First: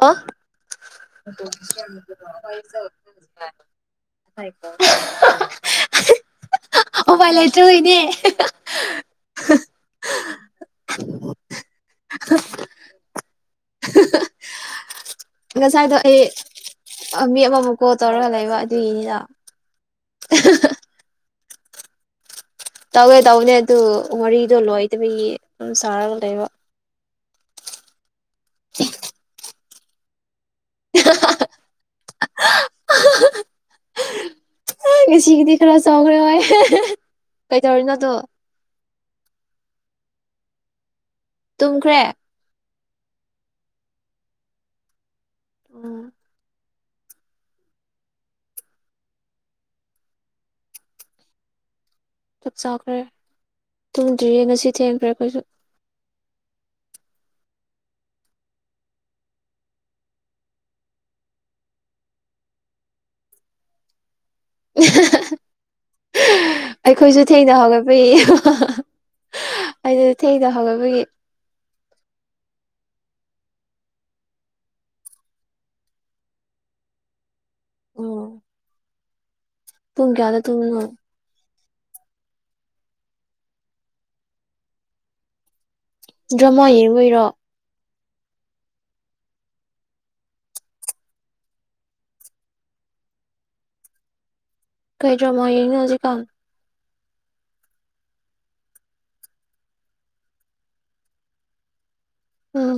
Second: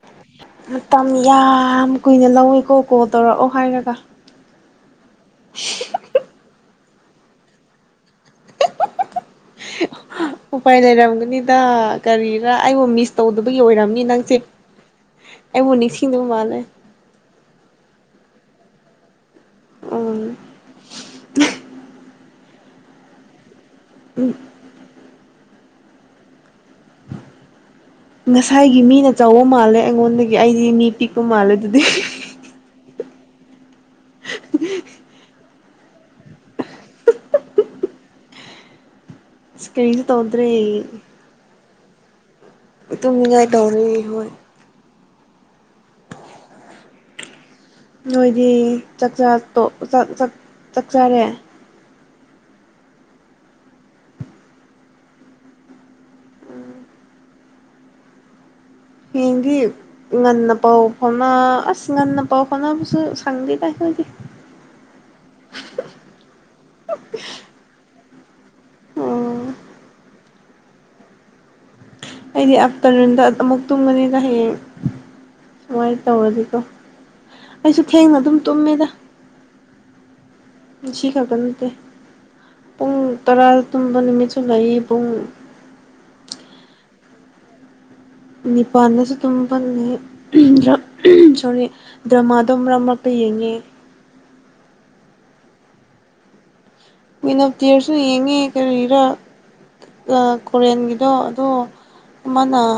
ꯑꯣ ꯑꯣ ꯃꯇꯝ ꯌꯥꯝ ꯀꯨꯏꯅ ꯂꯧꯋꯤꯀꯣ ꯀꯣꯜ ꯇꯧꯔꯛꯑꯣ ꯍꯥꯏꯔꯒ [inaudible] [unintelligible] ꯎꯄꯥꯏ ꯂꯩꯔꯝꯒꯅꯤꯗ ꯀꯔꯤꯔꯥ ꯑꯩꯕꯨ ꯃꯤꯁ ꯇꯧꯗꯕꯒꯤ ꯑꯣꯏꯔꯝꯅꯤ ꯅꯪꯁꯦ ꯑꯩꯕꯨ ꯉꯁꯥꯏꯗꯣ ꯑꯩ ꯅꯤꯡꯁꯤꯡꯗꯕ ꯃꯥꯜꯂꯦ ꯑꯥ ꯃꯤ ꯑꯃꯥꯃꯛ ꯀꯣꯜ ꯇꯧꯔ ꯂꯩꯕ ꯑꯗꯨꯒꯤꯅꯤꯗ ꯑꯨꯝ ꯇꯧꯒꯦ ꯇꯧꯕꯅꯦ ꯗꯨ ꯋꯥꯔꯤꯗꯣ ꯂꯣꯏꯗꯕꯒꯤ [unintelligible] ꯉꯁꯥꯏꯒꯤ ꯃꯤꯅ ꯆꯧꯕꯥ ꯃꯥꯜꯂꯦ ꯑꯩ ꯉꯣꯟꯗꯒꯤ ꯑꯩꯗꯤ ꯃꯤ ꯄꯤꯛꯄꯥ ꯃꯥꯟꯂꯤꯗꯨꯗꯤ ꯉꯁꯤꯒꯤꯗꯤ ꯈꯔ ꯆꯥꯎꯈ꯭ꯔꯦ ꯍꯣꯏ ꯀꯩꯗꯧꯔꯤꯅꯣꯗꯣ ꯏꯁꯀ꯭ꯔꯤꯟ ꯇꯧꯗ꯭ꯔꯦ ꯊꯪꯈ꯭ꯔꯦ ꯏꯇꯨꯝꯉꯥꯏ ꯇꯧꯔꯤ ꯍꯣꯏ ꯑꯣ ꯅꯣꯏꯗꯤ ꯆꯥꯛꯆꯔꯦ ꯆꯥꯛ ꯆꯥꯎꯈ꯭ꯔꯦ ꯇꯨꯝꯗ꯭ꯔꯤꯌꯦ ꯉꯁꯤ ꯊꯦꯡꯈ꯭ꯔꯦ ꯑꯩꯈꯣꯏꯁꯨ ꯍꯌꯦꯡꯗꯤ ꯉꯟꯅ ꯄꯥꯎ ꯐꯥꯎꯅ ꯑꯁ ꯉꯟꯅ ꯄꯥꯎ ꯐꯥꯎꯅꯕꯕꯨꯁꯨ ꯁꯪꯗꯦ ꯇꯥꯑꯈꫭꯏꯗꯤ ꯑꯩꯈꯣꯏꯁꯨ ꯊꯦꯡꯅ ꯍꯧꯒꯠꯄ ꯎꯝ ꯑꯩ ꯊꯦꯡꯅ ꯍꯧꯒꯄꯒꯤ ꯑꯩꯗꯤ ꯑꯥꯞꯇꯔꯅꯨꯟꯗ ꯑꯃꯨꯛ ꯇꯨꯝꯒꯅꯤꯅ ꯍꯌꯦꯡ ꯁꯨꯃꯥꯏꯅ ꯇꯧꯔꯁꯤꯀꯣ ꯑꯩꯁꯨ ꯊꯦꯡꯅ ꯎꯝ ꯑꯗꯨꯝ ꯇꯨꯝꯃꯦꯗ ꯄꯨꯡ ꯀꯌꯥꯗ ꯇꯨꯝꯃꯤꯅꯣ ꯁꯤ [unintelligible] ꯄꯨꯡ ꯇꯔꯥ ꯇꯨꯝꯕ ꯅꯨꯃꯤꯠꯁꯨ ꯂꯩ ꯄꯨꯡ ꯗ꯭ꯔꯃꯥ ꯌꯦꯡꯕꯩꯔꯦ ꯅꯤꯄꯥꯜꯗꯁꯨ ꯑꯗꯨꯝ ꯄꯜꯉꯦ ꯁꯣꯔꯤ ꯗ꯭ꯔꯃꯥꯗꯣ ꯃꯔꯛ ꯃꯔꯛꯇ ꯌꯦꯡꯉꯦ ꯗꯔꯥꯃ ꯍꯧꯖꯤꯛ ꯀꯝ ꯀ꯭ꯋꯤꯟ ꯑꯣꯐ ꯇꯤꯌꯔꯁꯨ ꯌꯦꯡꯉꯦ ꯀꯔꯤꯔ ꯀꯣꯔꯤꯟꯒꯤꯗꯣ ꯑꯗꯣ ꯃꯅ ꯎꯝ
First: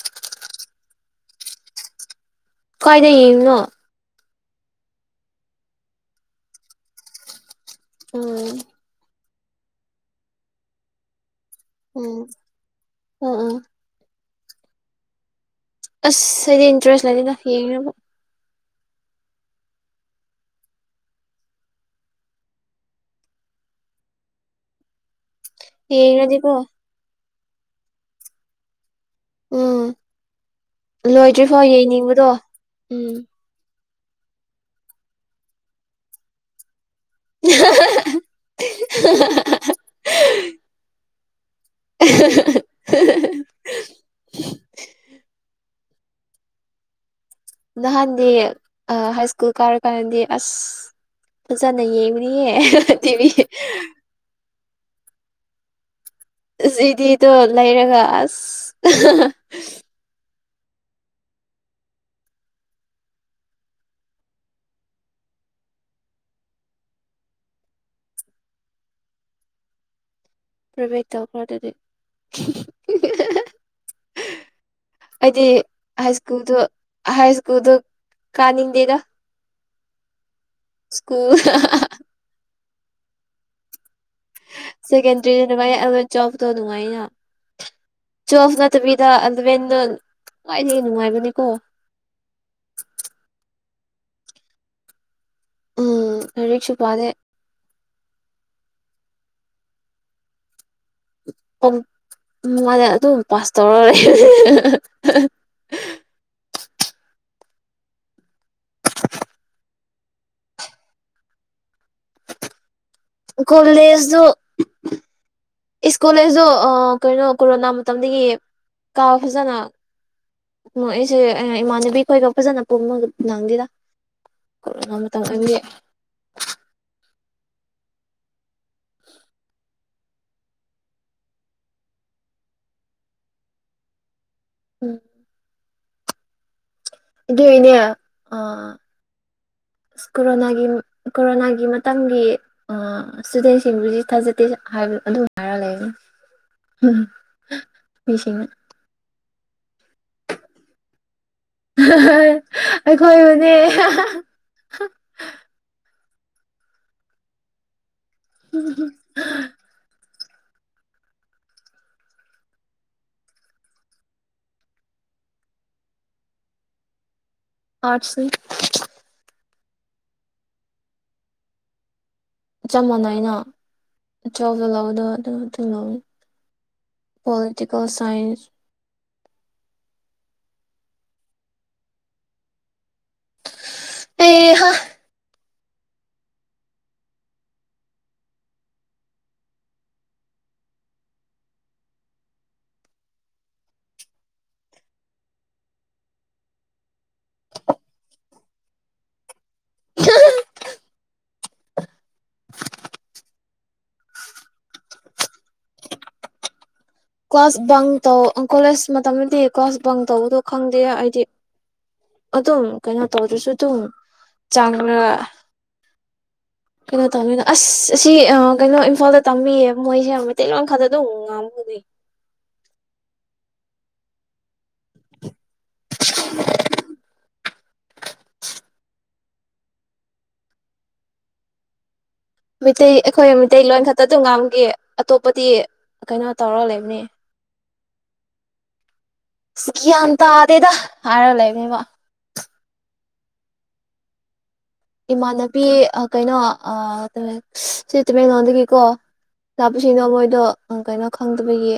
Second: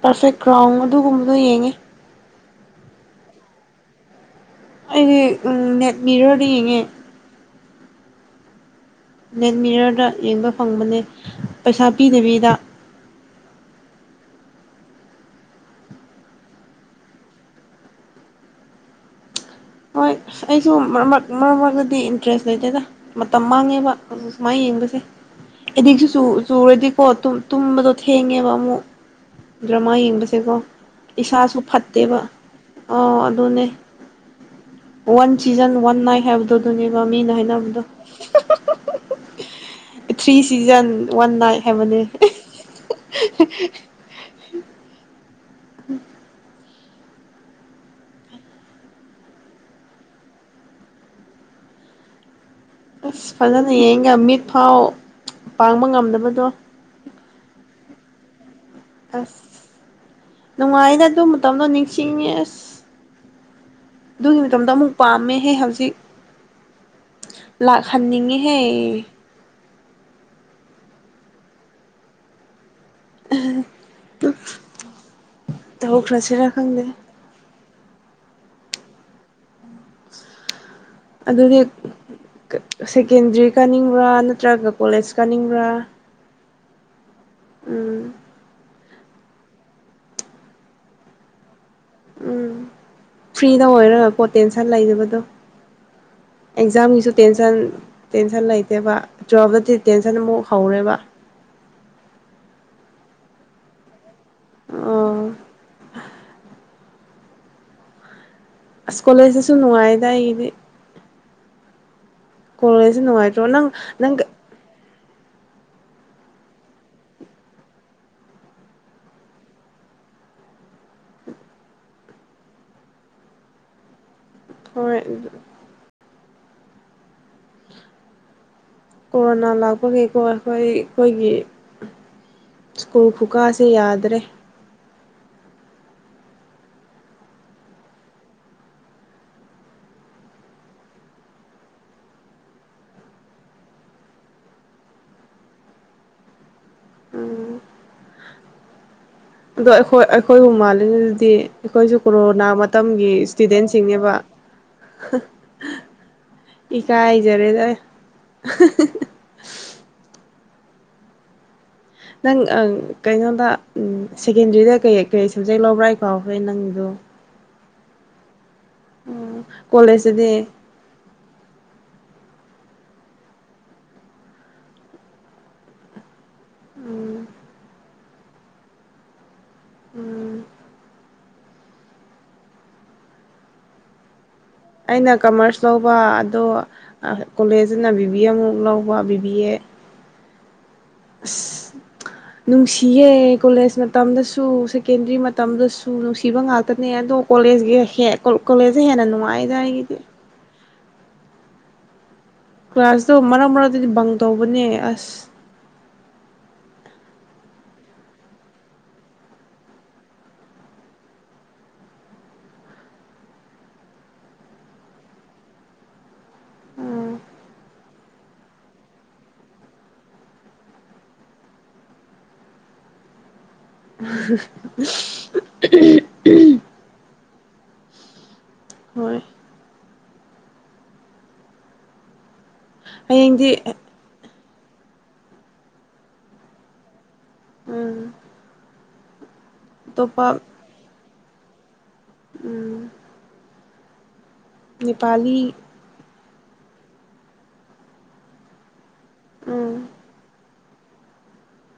ꯄꯔꯐꯦꯛ ꯀ꯭ꯔꯥꯎꯟ ꯑꯗꯨꯒꯨꯝꯕꯗꯣ ꯌꯦꯡꯉꯦ ꯀꯥꯏꯗ ꯌꯦꯡꯉꯣ ꯑꯩꯁ ꯅꯦꯠ ꯃꯤꯔꯣꯗ ꯌꯦꯡꯉꯦ ꯎꯝ ꯅꯦꯠꯃꯤꯌꯔꯗ ꯌꯦꯡꯕ ꯐꯪꯕꯅꯦ ꯄꯩꯁꯥ ꯎꯝ ꯄꯤꯗꯕꯤꯗ ꯎꯝ ꯎꯝ ꯑꯁ ꯍꯥꯏꯗꯤ ꯏꯟꯇꯔꯦꯁ ꯂꯩꯅꯤꯅ ꯌꯦꯡꯉꯕ ꯍꯣꯏ ꯑꯩꯁꯨ ꯃꯔꯛ ꯃꯔꯛ ꯃꯔꯛꯇꯗꯤ ꯏꯟꯇꯔꯦꯁ ꯂꯩꯇꯦꯗ ꯃꯇꯝ ꯃꯥꯡꯉꯦꯕ ꯁꯨꯃꯥꯏ ꯌꯦꯡꯕꯁꯦ ꯁꯤ ꯆ ꯌꯦꯡꯔꯗꯤꯀꯣ ꯆꯨꯔꯦꯗꯤ ꯀꯣꯠꯇꯨꯝ ꯇꯨꯝꯕꯗꯣ ꯊꯦꯡꯉꯦꯕ ꯑꯃꯨꯛ ꯎꯝ ꯗ꯭ꯔꯃꯥ ꯌꯦꯡꯕꯁꯦꯀꯣ ꯏꯁꯥꯁꯨ ꯂꯣꯏꯗ꯭ꯔꯤꯐꯥꯎ ꯐꯠꯇꯦꯕ ꯌꯦꯡꯅꯤꯡꯕꯗꯣ ꯎꯝ ꯑꯣꯥ ꯑꯗꯨꯅꯦ ꯋꯥꯟ ꯆꯖꯟ ꯋꯥꯟ ꯑꯥꯏ ꯍ ꯗ ꯗ ꯃ ꯃꯤꯅ ꯍꯥꯏꯅꯕꯗꯣ ꯊ꯭ꯔꯤ ꯁꯤꯖꯟ ꯋꯥ ꯏ ꯄꯥꯏꯕ ꯎꯝ ꯅꯍꯥꯟꯗꯤ ꯍꯥꯏ ꯁ꯭ꯀꯨꯜ ꯀꯥꯔꯀꯥꯟꯗꯗꯤ ꯑꯁ ꯐꯖꯅ ꯌꯦꯡꯕꯅꯤ ꯇꯤꯚ ꯊꯥꯎ ꯄꯥꯡꯕ ꯉꯝꯗꯕ ꯁꯤꯗꯤꯗꯣ ꯂꯩꯔꯒ ꯑꯁ ꯑꯁ ꯅꯨꯡꯉꯥꯏꯗ ꯑꯗꯨ ꯃꯇꯝꯗꯣ ꯅꯤꯡꯁꯤꯡꯉꯦ ꯑꯁ ꯑꯗꯨꯒꯤ ꯃꯇꯝꯗꯣ ꯑꯃꯨꯛ ꯄꯥꯝꯃꯦꯍꯦ ꯍꯧꯖꯤꯛ ꯂꯥꯛꯍꯟꯅꯤꯡꯉꯤꯍꯦ ꯄ꯭ꯂꯦ ꯕꯦꯛ ꯇꯧꯈ꯭ꯔꯣ ꯑꯗꯨꯗꯤ ꯑꯩꯗꯤ ꯍꯥꯏ ꯇꯧꯈ꯭ꯔꯁꯤꯔꯥ ꯁ꯭ꯀꯨꯜꯗ ꯈꯪꯗꯦ ꯍꯥꯏ ꯁ꯭ꯀꯨꯜꯗ ꯀꯥꯅꯤꯡꯗꯦꯗ ꯁ꯭ꯀꯨꯜ ꯑꯗꯨꯗꯤ ꯁꯦꯀꯦꯟꯗ꯭ꯔꯤ ꯀꯥꯅꯤꯡ ꯕ꯭ꯔꯥ ꯅꯠꯇ꯭ꯔꯒ ꯀꯣꯂꯦꯖ ꯀꯥꯅꯤꯡꯕ꯭ꯔꯥ ꯗꯨ ꯅꯨꯡꯉꯥꯏꯅ ꯎꯝ ꯇꯨꯌꯦꯜꯕ ꯅꯠꯇꯕꯤ ꯗ ꯑꯦꯂꯕꯦꯟꯗꯣ ꯈ꯭ꯋꯥꯏꯗꯒꯤ ꯍꯦꯟꯅ ꯅꯨꯡꯉꯥꯏꯕꯅꯦꯀꯣ ꯎꯝ ꯐ꯭ꯔꯤꯗ ꯑꯣꯏꯔꯒꯀꯣ ꯇꯦꯟꯁꯟ ꯂꯩꯇꯕꯗꯣ ꯎꯝ ꯂꯥꯏꯔꯤꯛꯁꯨ ꯄꯥꯗꯦ ꯑꯦꯛꯖꯥꯝꯒꯤꯁꯨ ꯇꯦꯟꯁꯟ ꯇꯦꯟꯁꯟ ꯂꯩꯇꯦꯕ ꯇꯨꯋꯦꯜꯐꯇꯗꯤ ꯇꯦꯟꯁꯟ ꯑꯃꯨꯛ ꯍꯧꯔꯦꯕ ꯎ ꯃꯥꯅꯦ ꯑꯗꯨꯝ ꯄꯥꯁꯇꯧꯔ ꯂꯩ ꯑꯣ ꯑꯁ ꯀꯣꯂꯦꯖꯇꯁꯨ ꯅꯨꯡꯉꯥꯏꯗꯥ ꯑꯩꯒꯤꯗꯤ ꯀꯣꯂꯦꯖ ꯁꯨ ꯅꯨꯡꯉꯥꯏꯇ꯭ꯔꯣ ꯅꯪ ꯅꯪ ꯀꯣꯂꯦꯖꯇꯨ ꯏꯁ ꯀꯣꯜꯖꯁꯨ ꯀꯩꯅꯣ ꯀꯣꯔꯣꯅꯥ ꯃꯇꯝꯗꯒꯤ ꯀꯥꯕ ꯐꯖꯅ ꯑꯩꯁꯦ ꯏꯃꯥꯟꯅꯕꯤ ꯈꯣꯏꯒ ꯐꯖꯅ ꯄꯨꯟꯕ ꯅꯪꯗꯦꯗ ꯀꯣꯔꯣꯅꯥ ꯍꯣꯏ ꯃꯇꯝꯗꯒꯤ ꯀꯣꯔꯣꯅꯥ ꯂꯥꯛꯄꯒꯤꯀꯣ ꯑꯩꯈꯣꯏ ꯑꯩꯈꯣꯏꯒꯤ ꯁ꯭ꯀꯨꯜ ꯈꯨꯀꯥꯁꯦ ꯌꯥꯗ꯭ꯔꯦ ꯎꯝ ꯑꯗꯨꯏꯅꯦ ꯀꯣꯔꯣꯅꯥꯒꯤ ꯀꯣꯔꯣꯅꯥꯒꯤ ꯃꯇꯝꯒꯤ ꯏꯁꯇꯨꯗꯦꯟꯁꯤꯡꯗꯨꯗꯤ ꯊꯥꯖꯗꯦ ꯑꯗꯨꯝ ꯍꯥꯏꯔꯒ ꯂꯩꯕꯅꯤ ꯎꯝ ꯃꯤꯁꯤꯡꯅ ꯑꯗꯣ ꯑꯩꯈꯣꯏ ꯑꯩꯈꯣꯏ ꯕꯨ ꯃꯥꯜꯂꯤꯅꯦ ꯑꯩꯈꯣꯏꯁꯨ ꯀꯣꯔꯣꯅꯥ ꯃꯇꯝꯒꯤ ꯑꯩꯈꯣꯏꯕꯨꯅꯦ ꯏꯁꯇꯨꯗꯦꯟꯁꯤꯡꯅꯦꯕ ꯏ ꯀꯥꯏꯖꯔꯦꯗ ꯑꯍꯍꯍ ꯅꯪ ꯀꯩꯅꯣꯗ ꯁꯦꯀꯦꯟꯗ꯭ꯔꯤꯗ ꯀꯩ ꯀꯩ ꯁꯕꯖꯦꯛ ꯂꯧꯕ꯭ꯔꯥ ꯑꯩ ꯀꯥꯎꯈ꯭ꯔꯦ ꯅꯪꯗꯣ ꯑꯥꯔꯠꯁ ꯅꯤ ꯎꯝ ꯀꯣꯂꯦꯖꯇꯗꯤ ꯆꯞ ꯃꯥꯟꯅꯩꯅ ꯇꯨꯌꯦꯜꯕꯇ ꯂꯧꯕꯗꯣ ꯑꯗꯨ ꯑꯗꯨꯝ ꯂꯧꯅꯤ ꯎꯝ ꯄꯣꯂꯤꯇꯤꯀꯦꯜ ꯁꯏꯟ ꯁꯥꯏꯟꯁ ꯎꯝ ꯑꯦꯍꯥ ꯑꯩꯅ ꯀꯃꯔꯁ ꯂꯧꯕ ꯑꯗꯣ ꯀꯣꯂꯦꯖꯅ ꯕꯤꯕꯤ ꯑꯃꯨꯛ ꯂꯧꯕ ꯕꯤꯕꯤ ꯑꯦ ꯑꯁ ꯅꯨꯡꯁꯤꯌꯦꯦ ꯀꯣꯂꯦꯖ ꯃꯇꯝꯗꯁꯨ ꯁꯦꯀꯦꯟꯗ꯭ꯔꯤ ꯃꯇꯝꯗꯁꯨ ꯅꯨꯡꯁꯤꯕ ꯉꯥꯛꯇꯅꯦ ꯑꯗꯣ ꯀꯣꯂꯦꯖ ꯀꯣꯂꯦꯖꯁꯦ ꯍꯦꯟꯅ ꯅꯨꯡꯉꯥꯏꯗꯥꯒꯤꯗꯤ ꯀ꯭ꯂꯥꯁꯇꯣ ꯃꯔꯛ ꯃꯔꯛꯇꯗꯤ ꯕꯪ ꯇꯧꯕꯅꯦ ꯑꯁ ꯀ꯭ꯂꯥꯁ ꯕꯪ ꯇꯧ ꯀꯣꯂꯦꯖ ꯃꯇꯝꯗꯗꯤ ꯀ꯭ꯂꯥꯁ ꯕꯪ ꯇꯧꯕꯗꯣ ꯈꯪꯗꯦ ꯑꯩꯗꯤ ꯑꯗꯨꯝ ꯀꯩꯅꯣ ꯇꯧꯗ꯭ꯔꯁꯨ ꯑꯗꯨꯝ ꯆꯥꯡꯅꯒ ꯀꯩꯅꯣ ꯇꯧꯅꯤꯅ ꯑꯁ ꯑꯁꯤ ꯀꯩꯅꯣ ꯏꯝꯐꯥꯜꯗ ꯇꯝꯕꯤꯌꯦ ꯃꯣꯏꯁꯦ ꯃꯩꯇꯩꯈꯥꯗ ꯑꯗꯨꯝ ꯉꯥꯒꯅꯤ ꯑꯍꯥ ꯍꯥ ꯍꯥ ꯍ ꯎ ꯍꯣꯏ ꯃꯩ ꯑꯩꯈꯣꯏ ꯍꯌꯦꯡꯗꯤ ꯃꯤꯇꯩꯂꯣꯟꯣꯟ ꯈꯛꯇ ꯑꯗꯨꯝ ꯑꯇꯣꯞꯄꯗꯤ ꯀꯩꯅꯣ ꯇꯧꯔ ꯂꯩꯕꯅꯤ ꯎꯝ ꯁꯤꯀꯤꯌꯥꯇ ꯑꯇꯣꯞꯄ ꯑꯗꯦꯗ ꯍꯥꯏꯥꯔ ꯂꯩꯕ ꯎꯝ ꯅꯦꯄꯥꯂꯤ ꯏꯃꯥꯟꯅꯕꯤ ꯀꯩꯅꯣ ꯁꯤ ꯇꯃꯦꯡꯂꯣꯡꯗꯒꯤꯀꯣ ꯎꯝ ꯂꯄꯁꯤꯅꯣ ꯃꯣꯏꯗꯣ ꯀꯩꯅꯣ ꯈꯪꯗꯕꯒꯤ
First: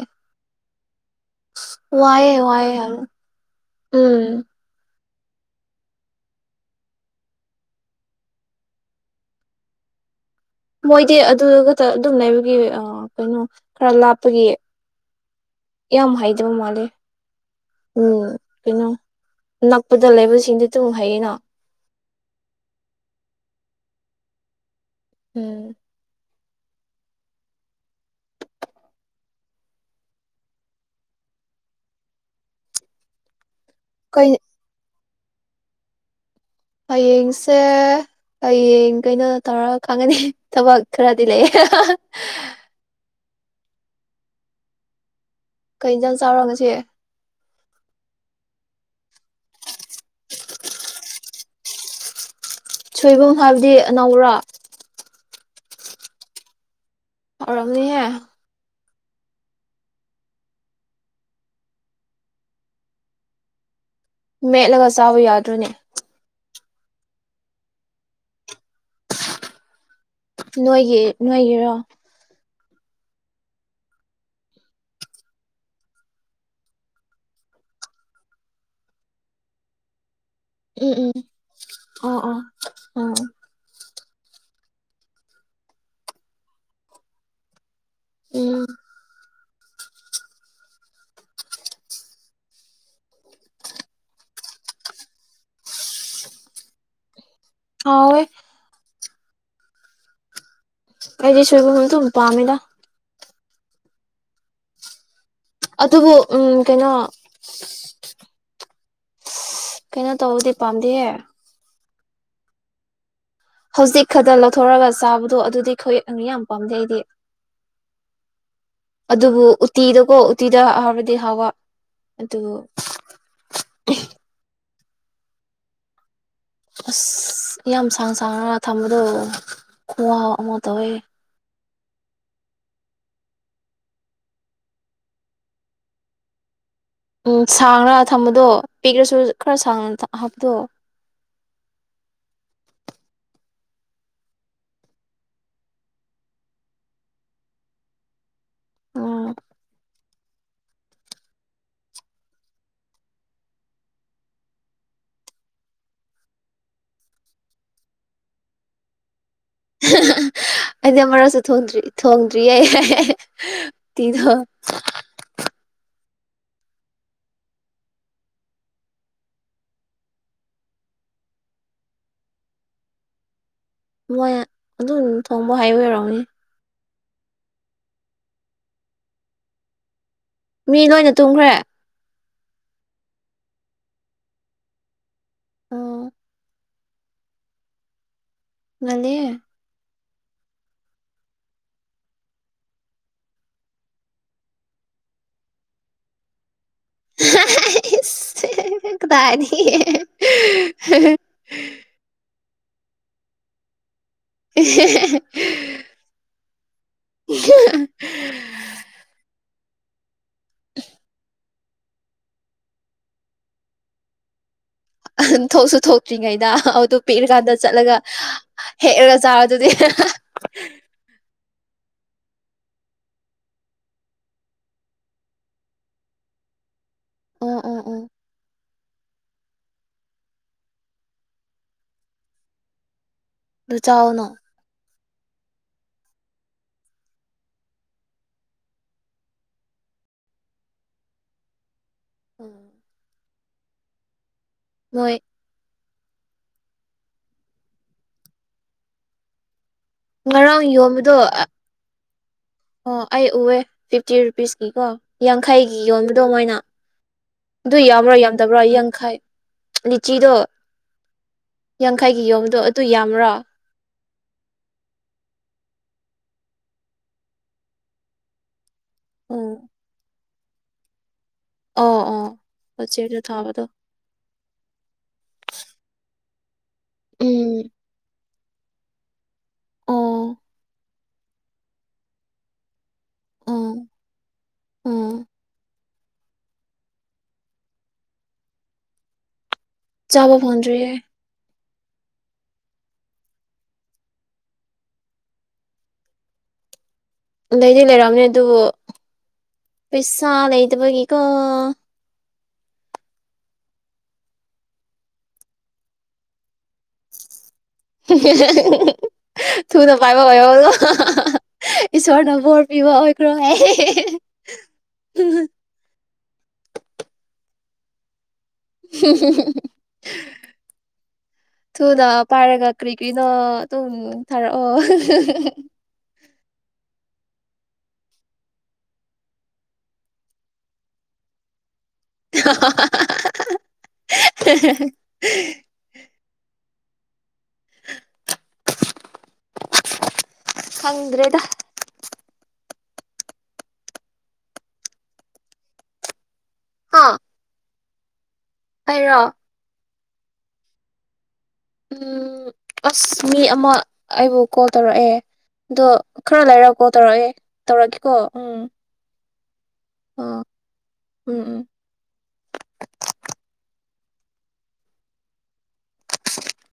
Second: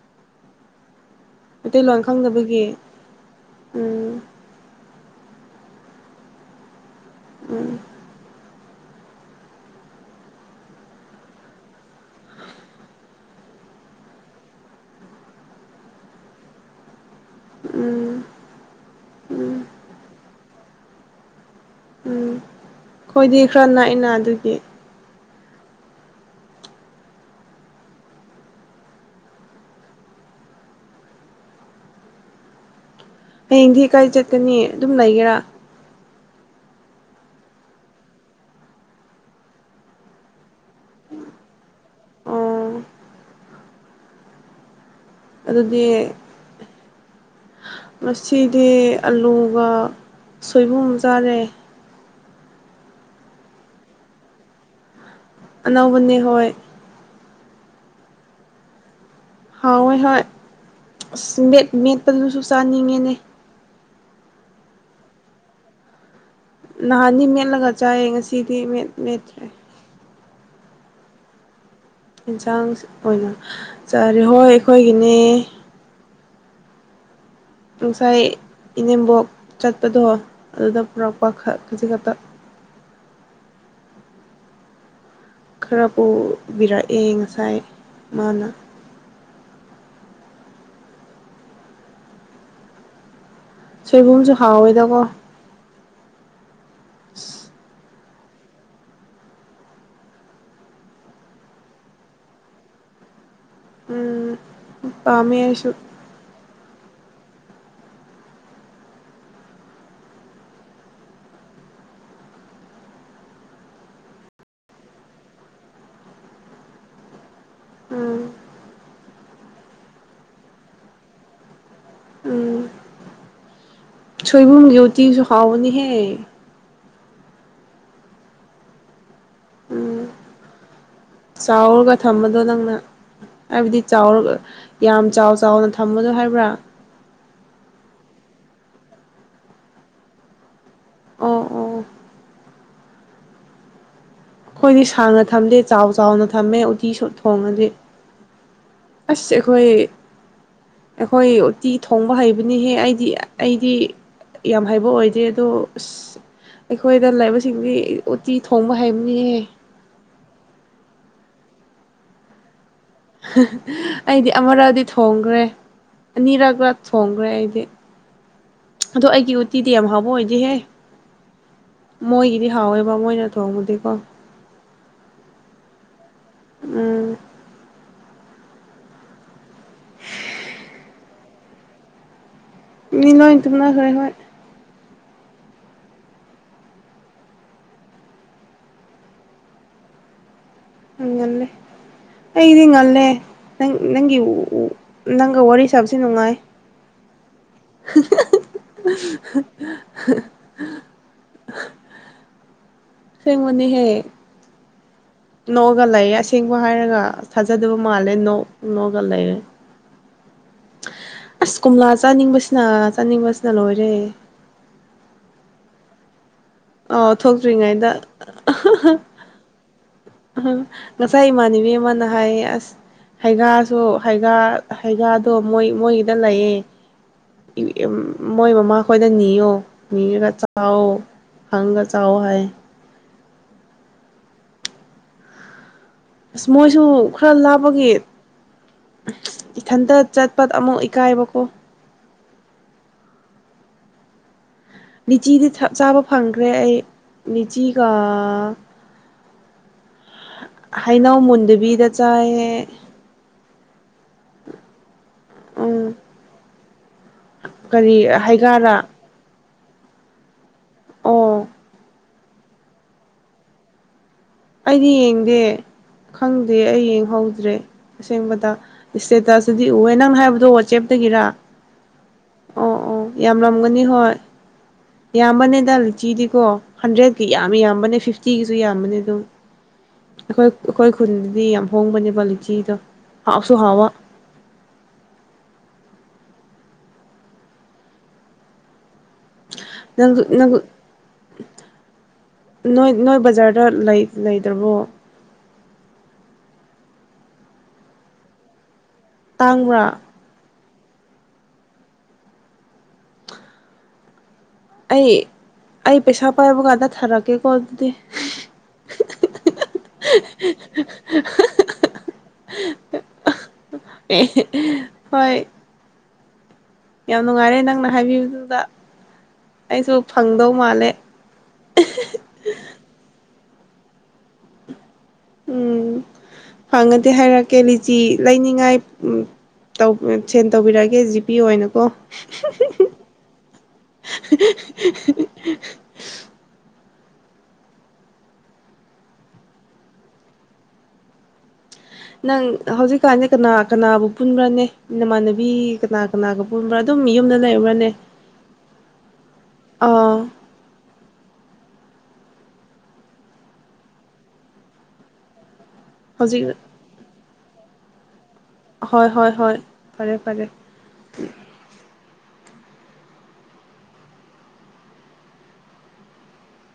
ꯃꯩꯇꯩꯂꯣꯟ ꯋꯥꯑꯌꯦꯦ ꯈꯪꯗꯕꯒꯤ ꯋꯥꯑꯌꯦꯦ ꯎꯝ ꯎꯝ ꯃꯣꯏꯗꯤ ꯑꯗꯨꯗ ꯈꯛꯇ ꯑꯗꯨꯝ ꯂꯩꯕꯒꯤ ꯀꯩꯅꯣ ꯈꯔ ꯂꯥꯞꯄꯒꯤ ꯌꯥꯝ ꯍꯥꯏꯗꯕ ꯃꯥꯂꯦ ꯎꯝ ꯀꯩꯅꯣ ꯎꯝ ꯅꯛꯄꯗ ꯂꯩꯕꯁꯤꯡꯗꯨ ꯇꯨꯝ ꯍꯌꯦꯅꯣ ꯎꯝ ꯑꯩꯣꯏꯗꯤ ꯈꯔ ꯅꯅꯥꯏꯅ ꯑꯗꯨꯒꯤ ꯎꯝ ꯍꯦꯟꯗꯤ ꯀꯥꯏ ꯀꯩ ꯆꯠꯀꯅꯤꯌꯦ ꯑꯗꯨ ꯑꯗꯨꯨꯝ ꯂꯩꯒꯦꯔꯥ ꯍꯌꯦꯡꯁꯦ ꯍꯌꯦꯡ ꯀꯩꯅꯣ ꯇꯧꯔꯒ ꯈꯪꯒꯅꯤ ꯊꯕꯛ ꯈꯔꯗꯤ ꯂꯩ ꯑꯣ ꯀꯩꯖꯜ ꯆꯥꯎꯔꯒꯁꯦ ꯃꯁꯤꯗꯤ ꯑꯂꯨꯒ ꯁꯣꯏꯕꯨꯝ ꯆꯥꯔꯦ ꯁꯣꯏꯕꯨꯝ ꯍꯥꯏꯕꯗꯤ ꯑꯅꯧꯔ ꯑꯅꯥꯕꯅꯦ ꯍ ꯑꯣꯔꯝꯅꯤꯍ ꯍꯋꯣꯏ ꯍꯣꯏ ꯑꯁ ꯃꯦꯠ ꯃꯦꯠꯄꯗꯨꯁꯨ ꯆꯥꯅꯤꯡꯉꯦꯅꯦ ꯃꯦꯠꯂꯒ ꯆꯥꯕ ꯌꯥꯗ꯭ꯔꯅꯦ ꯅꯍꯥꯟꯗꯤ ꯃꯦꯠꯂꯒ ꯆꯥꯏꯌꯦ ꯉꯁꯤꯗꯤ ꯃꯦꯠꯇ꯭ꯔꯦ ꯅꯣꯏꯒꯤ ꯅꯣꯏꯒꯤꯔꯣ ꯑꯦꯟꯁꯥꯡ ꯑꯣꯏꯅ ꯆꯥꯔꯤ ꯍꯣꯏ ꯑꯩꯈꯣꯏꯒꯤꯅꯦ ꯉꯅꯨꯡꯁꯥꯏ ꯏꯅꯦꯝꯕꯣꯛ ꯆꯠꯄꯗꯣ ꯑꯗꯨꯗ ꯎꯝ ꯎꯝ ꯄꯨꯔꯛꯄ ꯈ ꯈꯖꯤꯛ ꯈꯛꯇ ꯑꯣ ꯑꯣ ꯎꯝ ꯈꯔ ꯄꯨꯕꯤꯔꯛꯑꯦ ꯉꯁꯥꯏ ꯃꯥꯅ ꯎꯝ ꯁꯣꯏꯕꯨꯝꯁꯦ ꯍꯥꯎꯋꯤꯗꯀꯣ ꯁꯤ ꯍꯥꯎꯋꯦ ꯑꯩꯗꯤ ꯁꯣꯏꯕꯨꯝ ꯑꯗꯨꯝ ꯄꯥꯝꯃꯤꯗ ꯎꯝ ꯑꯝ ꯄꯥꯝ ꯑꯗꯕꯨ ꯎꯨꯝ ꯀꯩꯅꯣ-ꯆꯤ ꯁꯤꯠ ꯀꯩꯅꯣ ꯇꯧꯕꯗꯤ ꯄꯥꯝꯗꯦꯍꯦ ꯍꯧꯖꯤꯛ ꯈꯛꯇ ꯂꯧꯊꯣꯔꯒ ꯆꯥꯕꯗꯣ ꯑꯗꯨꯗꯤ ꯈꯌꯦꯛ ꯑꯗꯨ ꯌꯥꯝ ꯄꯥꯝꯖꯩ ꯑꯩꯗꯤ ꯎꯝ ꯑꯗꯨꯕꯨ ꯎꯇꯤꯗꯀꯣ ꯎꯇꯤꯗ ꯍꯥꯎꯔꯗꯤ ꯍꯥꯎꯕ ꯑꯗꯨ ꯎꯝ ꯁꯣꯏꯕꯨꯝꯒꯤ ꯎꯇꯤꯁꯨ ꯍꯥꯎꯕꯅꯤ ꯍꯦ ꯑꯁ ꯌꯥꯝ ꯁꯥꯡ ꯁꯥꯡꯅꯒ ꯊꯝꯕꯗꯣ ꯎꯝ ꯈꯨꯍꯥꯎ ꯑꯃ ꯇꯧꯋꯦ ꯆꯥꯎꯔꯒ ꯊꯝꯕꯗꯣ ꯅꯪꯅ ꯍꯥꯏꯕꯗꯤ ꯆꯥꯎꯔ ꯌꯥꯝ ꯆꯥꯎ-ꯆꯥꯎꯅ ꯊꯝꯕꯗꯣ ꯍꯥꯏꯕ꯭ꯔꯥ ꯎꯝ ꯁꯥꯡꯔ ꯊꯝꯕꯗꯣ ꯄꯤꯛꯔꯁꯨ ꯈꯔ ꯁꯥꯡꯅ ꯍꯥꯞꯄꯣ ꯎꯝ ꯎꯝ ꯑꯩꯈꯣꯏꯗꯤ ꯁꯥꯡꯅ ꯊꯝꯗꯦ ꯆꯥꯎ ꯆꯥꯎꯅ ꯊꯝꯃꯦ ꯎꯇꯤꯁꯨ ꯊꯣꯡꯔꯗꯤ ꯎꯝ ꯑꯁ ꯑꯩꯈꯣꯏ ꯑꯩꯈꯣꯏ ꯎꯇꯤ ꯊꯣꯡꯕ ꯍꯩꯕꯅꯤꯍꯦ ꯑꯩꯗꯤ ꯑꯩꯗꯤ ꯌꯥꯝ ꯍꯩꯕ ꯑꯣꯏꯗꯦ ꯑꯗꯣ ꯑꯁ ꯑꯩꯈꯣꯏꯗ ꯂꯩꯕꯁꯤꯡꯗꯤ ꯎꯇꯤ ꯊꯣꯡꯕ ꯍꯩꯕꯅꯤꯍꯦ ꯍꯥ-ꯍꯥ-ꯍꯥ ꯑꯩꯗꯤ ꯑꯃꯔꯛꯁꯨ ꯊꯣꯡꯗ꯭ꯔꯤ ꯊꯣꯡꯗ꯭ꯔꯤꯌꯦ ꯍꯥ-ꯑꯩꯗꯤ ꯎꯇꯤꯗꯣ ꯑꯃꯔꯛꯗꯤ ꯊꯣꯡꯒ꯭ꯔꯦ ꯑꯅꯤꯔꯛꯂꯛ ꯊꯣꯡꯒ꯭ꯔꯦ ꯑꯩꯗꯤ ꯑꯗꯣ ꯑꯩꯒꯤ ꯎꯠꯇꯤꯗꯤ ꯌꯥꯝ ꯍꯥꯎꯕ ꯑꯣꯏꯗꯤꯍꯦ ꯃꯣꯏꯒꯤꯗꯤ ꯍꯥꯎꯋꯦꯕ ꯃꯣꯏꯅ ꯊꯣꯡꯕꯗꯤ ꯃꯣꯏ ꯑꯗꯨꯝ ꯊꯣꯡꯕ ꯍꯩꯕ ꯑꯣꯏꯔꯝꯒꯅꯤ ꯎꯨꯝ ꯃꯤ ꯂꯣꯏꯅ ꯇꯨꯝꯒ꯭ꯔꯦ ꯃꯤꯂꯣꯏ ꯇꯨꯝꯅꯒ꯭ꯔꯦ ꯍꯣꯏ ꯑꯣ ꯉꯜꯂꯤꯍꯦ ꯎ ꯉꯜꯂꯦ ꯑꯩꯗꯤ ꯉꯜꯂꯦ ꯅꯪꯒꯤ ꯅꯪꯒꯤ ꯅꯪꯒ ꯋꯥꯔꯤ ꯁꯥꯕꯁꯦ ꯅꯨꯡꯉꯥꯏ ꯍꯥ-ꯍꯥ-ꯍꯥ ꯍꯥꯏꯁ ꯀꯗꯥꯏꯗꯒꯤ ꯍꯥ-ꯍꯥ-ꯍꯥ ꯁꯦꯡꯕꯅꯤ ꯍꯦ ꯎ-ꯍꯦ-ꯍꯦ ꯅꯣꯛꯑꯒ ꯂꯩꯌꯦ ꯑꯁꯤ ꯊꯦꯡꯕ ꯍꯥꯏꯔꯒ ꯊꯥꯖꯗꯕ ꯃꯥꯜꯂꯦ ꯅꯣꯛ-ꯅꯣꯛꯒ ꯂꯩꯌꯦ ꯑꯁ ꯀꯣꯝꯂ ꯆꯥꯅꯤꯡꯕꯁꯤꯅ-ꯆꯥꯅꯤꯡꯕꯁꯤꯅ ꯂꯣꯏꯔꯦ ꯑꯍ ꯊꯣꯛꯁꯨ ꯊꯣꯛꯇ꯭ꯔꯤꯉꯩ ꯗ-ꯑꯗꯨ ꯑꯥꯎ ꯄꯤꯛꯔꯀꯥꯟꯗ ꯊꯣꯛꯇ꯭ꯔꯤꯉꯩꯗ ꯆꯠꯂꯒ ꯍꯦꯛꯑꯒ ꯆꯥꯔꯣ ꯑꯗꯨꯗꯤ ꯃꯤ ꯑꯃꯅ ꯍꯥꯏꯌꯦ ꯑꯁ ꯍꯩꯒꯥꯁꯨ ꯍꯩꯒꯥ ꯍꯩꯒꯥꯗꯣ ꯃꯣꯏ ꯃꯣꯏꯒꯤꯗ ꯂꯩꯌꯦ ꯑꯣ ꯑꯣ ꯑꯣ ꯃꯣꯏ ꯃꯃꯥꯈꯣꯏꯗ ꯅꯤꯌꯣ ꯅꯤꯔꯒ ꯆꯥꯎꯑꯣ ꯍꯪꯉꯒ ꯆꯥꯎ ꯍꯥꯏꯌꯦ ꯑꯗꯨ ꯆꯥꯎꯅꯣ ꯑꯁ ꯃꯣꯏꯁꯨ ꯈꯔ ꯂꯥꯞꯄꯒꯤ ꯏꯊꯟꯇ ꯆꯠꯄ ꯑꯃꯨꯛ ꯏꯀꯥꯏꯕꯀꯣ ꯎꯝ [inaudible] ꯅꯤꯆꯤꯗꯤ ꯆꯥꯕ ꯐꯪꯈ꯭ꯔꯦ ꯑꯩ ꯅꯤꯆꯤꯒ ꯉꯔꯥꯡ ꯍꯩꯅꯧ ꯌꯣꯟꯕꯗꯣ ꯃꯨꯟꯗꯕꯤꯗ ꯆꯥꯏꯦ ꯑꯣ ꯑꯩ ꯎꯑꯦ ꯐꯤꯐꯇꯤ ꯔꯨꯄꯤꯁꯀꯤ ꯀꯣ ꯌꯥꯡꯈꯩꯒꯤ ꯌꯣꯟꯕꯗꯣ ꯃꯅ ꯑꯗꯨ ꯀꯔꯤ ꯌꯥꯝꯕ꯭ꯔꯣ ꯌꯥꯝꯗꯕ꯭ꯔꯣ ꯍꯩꯒꯥꯔꯥ ꯌꯥꯡꯈꯥꯏ ꯂ ꯂꯤꯆꯤꯗ ꯑꯣ ꯌꯥꯡꯈꯥꯏꯒꯤ ꯌꯣꯝꯗꯣ ꯑꯗꯨ ꯌꯥꯝ꯭ꯔꯣ ꯑꯩꯗꯤ ꯌꯦꯡꯗꯦ ꯈꯪꯗꯦ ꯑꯩ ꯌꯦꯡꯍꯧꯗ꯭ꯔꯦ ꯑꯁꯦꯡꯕꯗ ꯏꯁꯇꯦꯇꯇꯗꯤ ꯎꯝ ꯎꯑꯦ ꯅꯪꯅ ꯍꯥꯏꯕ ꯑꯗ ꯆꯦꯞꯇꯒꯤꯔꯥ ꯑꯣ ꯑꯣ ꯑꯣ ꯄꯣꯠꯆꯦꯗ ꯊꯥꯕꯗꯣ ꯌꯥꯝꯂꯝꯒꯅꯤ ꯍꯣꯏ ꯌꯥꯝꯕꯅꯤꯗꯆꯤꯗꯤ ꯀꯣ ꯍꯟꯗ꯭ꯔꯦꯗꯀꯤ ꯌꯥꯝꯃꯤ ꯌꯥꯝꯕꯅꯦ ꯐꯤꯐꯇꯤ ꯀꯤꯒꯁꯨ ꯌꯥꯝꯕꯅꯦ ꯑꯗꯨꯝ ꯑꯣ ꯑꯣ ꯑꯩꯈꯣꯏ ꯑꯩꯈꯣꯏ ꯈꯨꯟꯗꯗꯤ ꯌꯥꯝ ꯍꯣꯡꯕꯅꯦꯕ ꯂꯤꯆꯤꯗꯣ ꯑꯁꯨꯣ ꯍꯥꯋꯥ ꯑꯣ ꯅꯪ ꯆꯥꯕ ꯅꯪꯨ ꯐꯪꯗ꯭ꯔꯤꯌꯦ ꯅꯣꯏ ꯅꯣꯏ ꯕꯖꯥꯔꯗ ꯂꯩꯇ꯭ꯔꯕꯣ ꯂꯩꯗꯤ ꯂꯩꯔꯑꯝꯅꯦ ꯑꯗꯨꯕꯨ ꯇꯥꯡꯕ꯭ꯔꯥ ꯄꯁꯥ ꯂꯩ ꯏꯒꯤꯀꯣ ꯑꯩ ꯑꯩ ꯄꯩꯁꯥ ꯄꯥꯏꯕ ꯀꯥꯟꯗ ꯊꯥꯔꯛꯀꯦ ꯊꯨꯅ ꯄꯥꯏꯕ ꯑꯣꯏꯍꯣꯗꯣ ꯏꯁꯣꯔꯅ ꯕꯣꯔ ꯄꯤꯕ ꯑꯣꯏꯈ꯭ꯔꯣ ꯑꯦ ꯑꯦ ꯍꯣꯏ ꯌꯥꯝ ꯅꯨꯡꯉꯥꯏꯔꯦ ꯅꯪꯅ ꯍꯥꯏꯕꯤꯕꯗꯨ ꯃꯥꯜꯂꯦ ꯊꯨꯅ ꯄꯥꯔꯒ ꯀꯔꯤ ꯀꯔꯤꯅꫭ ꯇꯝ ꯊꯔꯛꯑꯣ ꯑꯍꯥ ꯍꯥ ꯍꯥ ꯍꯥ ꯐꯪꯉꯗꯤꯦ ꯍꯥꯏꯔꯛꯀꯦ ꯂꯤꯆꯤ ꯂꯩꯅꯤꯡꯉꯥꯏ ꯁꯦꯟ ꯇꯧꯕꯤꯔꯛꯑꯒꯦ ꯖꯤ ꯄꯤ ꯑꯣꯏꯅꯀꯣ ꯍꯨꯝ ꯍꯨꯝ ꯍꯨꯝ ꯍꯥ ꯍꯥꯍꯥ ꯈꯪꯒ꯭ꯔꯦꯗ ꯍꯧꯖꯤꯛ ꯀꯥꯟꯅꯦ ꯀꯅꯥ ꯀꯅꯥꯕꯨ ꯄꯨꯟꯕ꯭ꯔꯅꯦ ꯅꯃꯥꯟꯅꯕꯤ ꯀꯅꯥ ꯀꯅꯥꯒ ꯒꯨꯝꯕ꯭ꯔꯥ ꯑꯗꯨꯝ ꯍꯥ ꯌꯨꯝꯗ ꯂꯩꯕꯔꯥꯅꯦ ꯑꯩꯔꯣ ꯑꯥ ꯎꯝ ꯑꯁ ꯃꯤ ꯑꯃ ꯑꯩꯕꯨ ꯀꯣꯜ ꯇꯧꯔꯛꯑꯦ ꯑꯗꯣ ꯍꯧꯖꯤꯛ ꯈꯔ ꯂꯩꯔꯛꯀꯣ ꯇꯧꯔꯛꯑꯦ ꯇꯧꯔ ꯀ ꯀꯣ ꯍꯣꯏ ꯍꯣꯏ ꯍꯣꯏ ꯐꯔꯦ ꯐꯔꯦ [inaudible]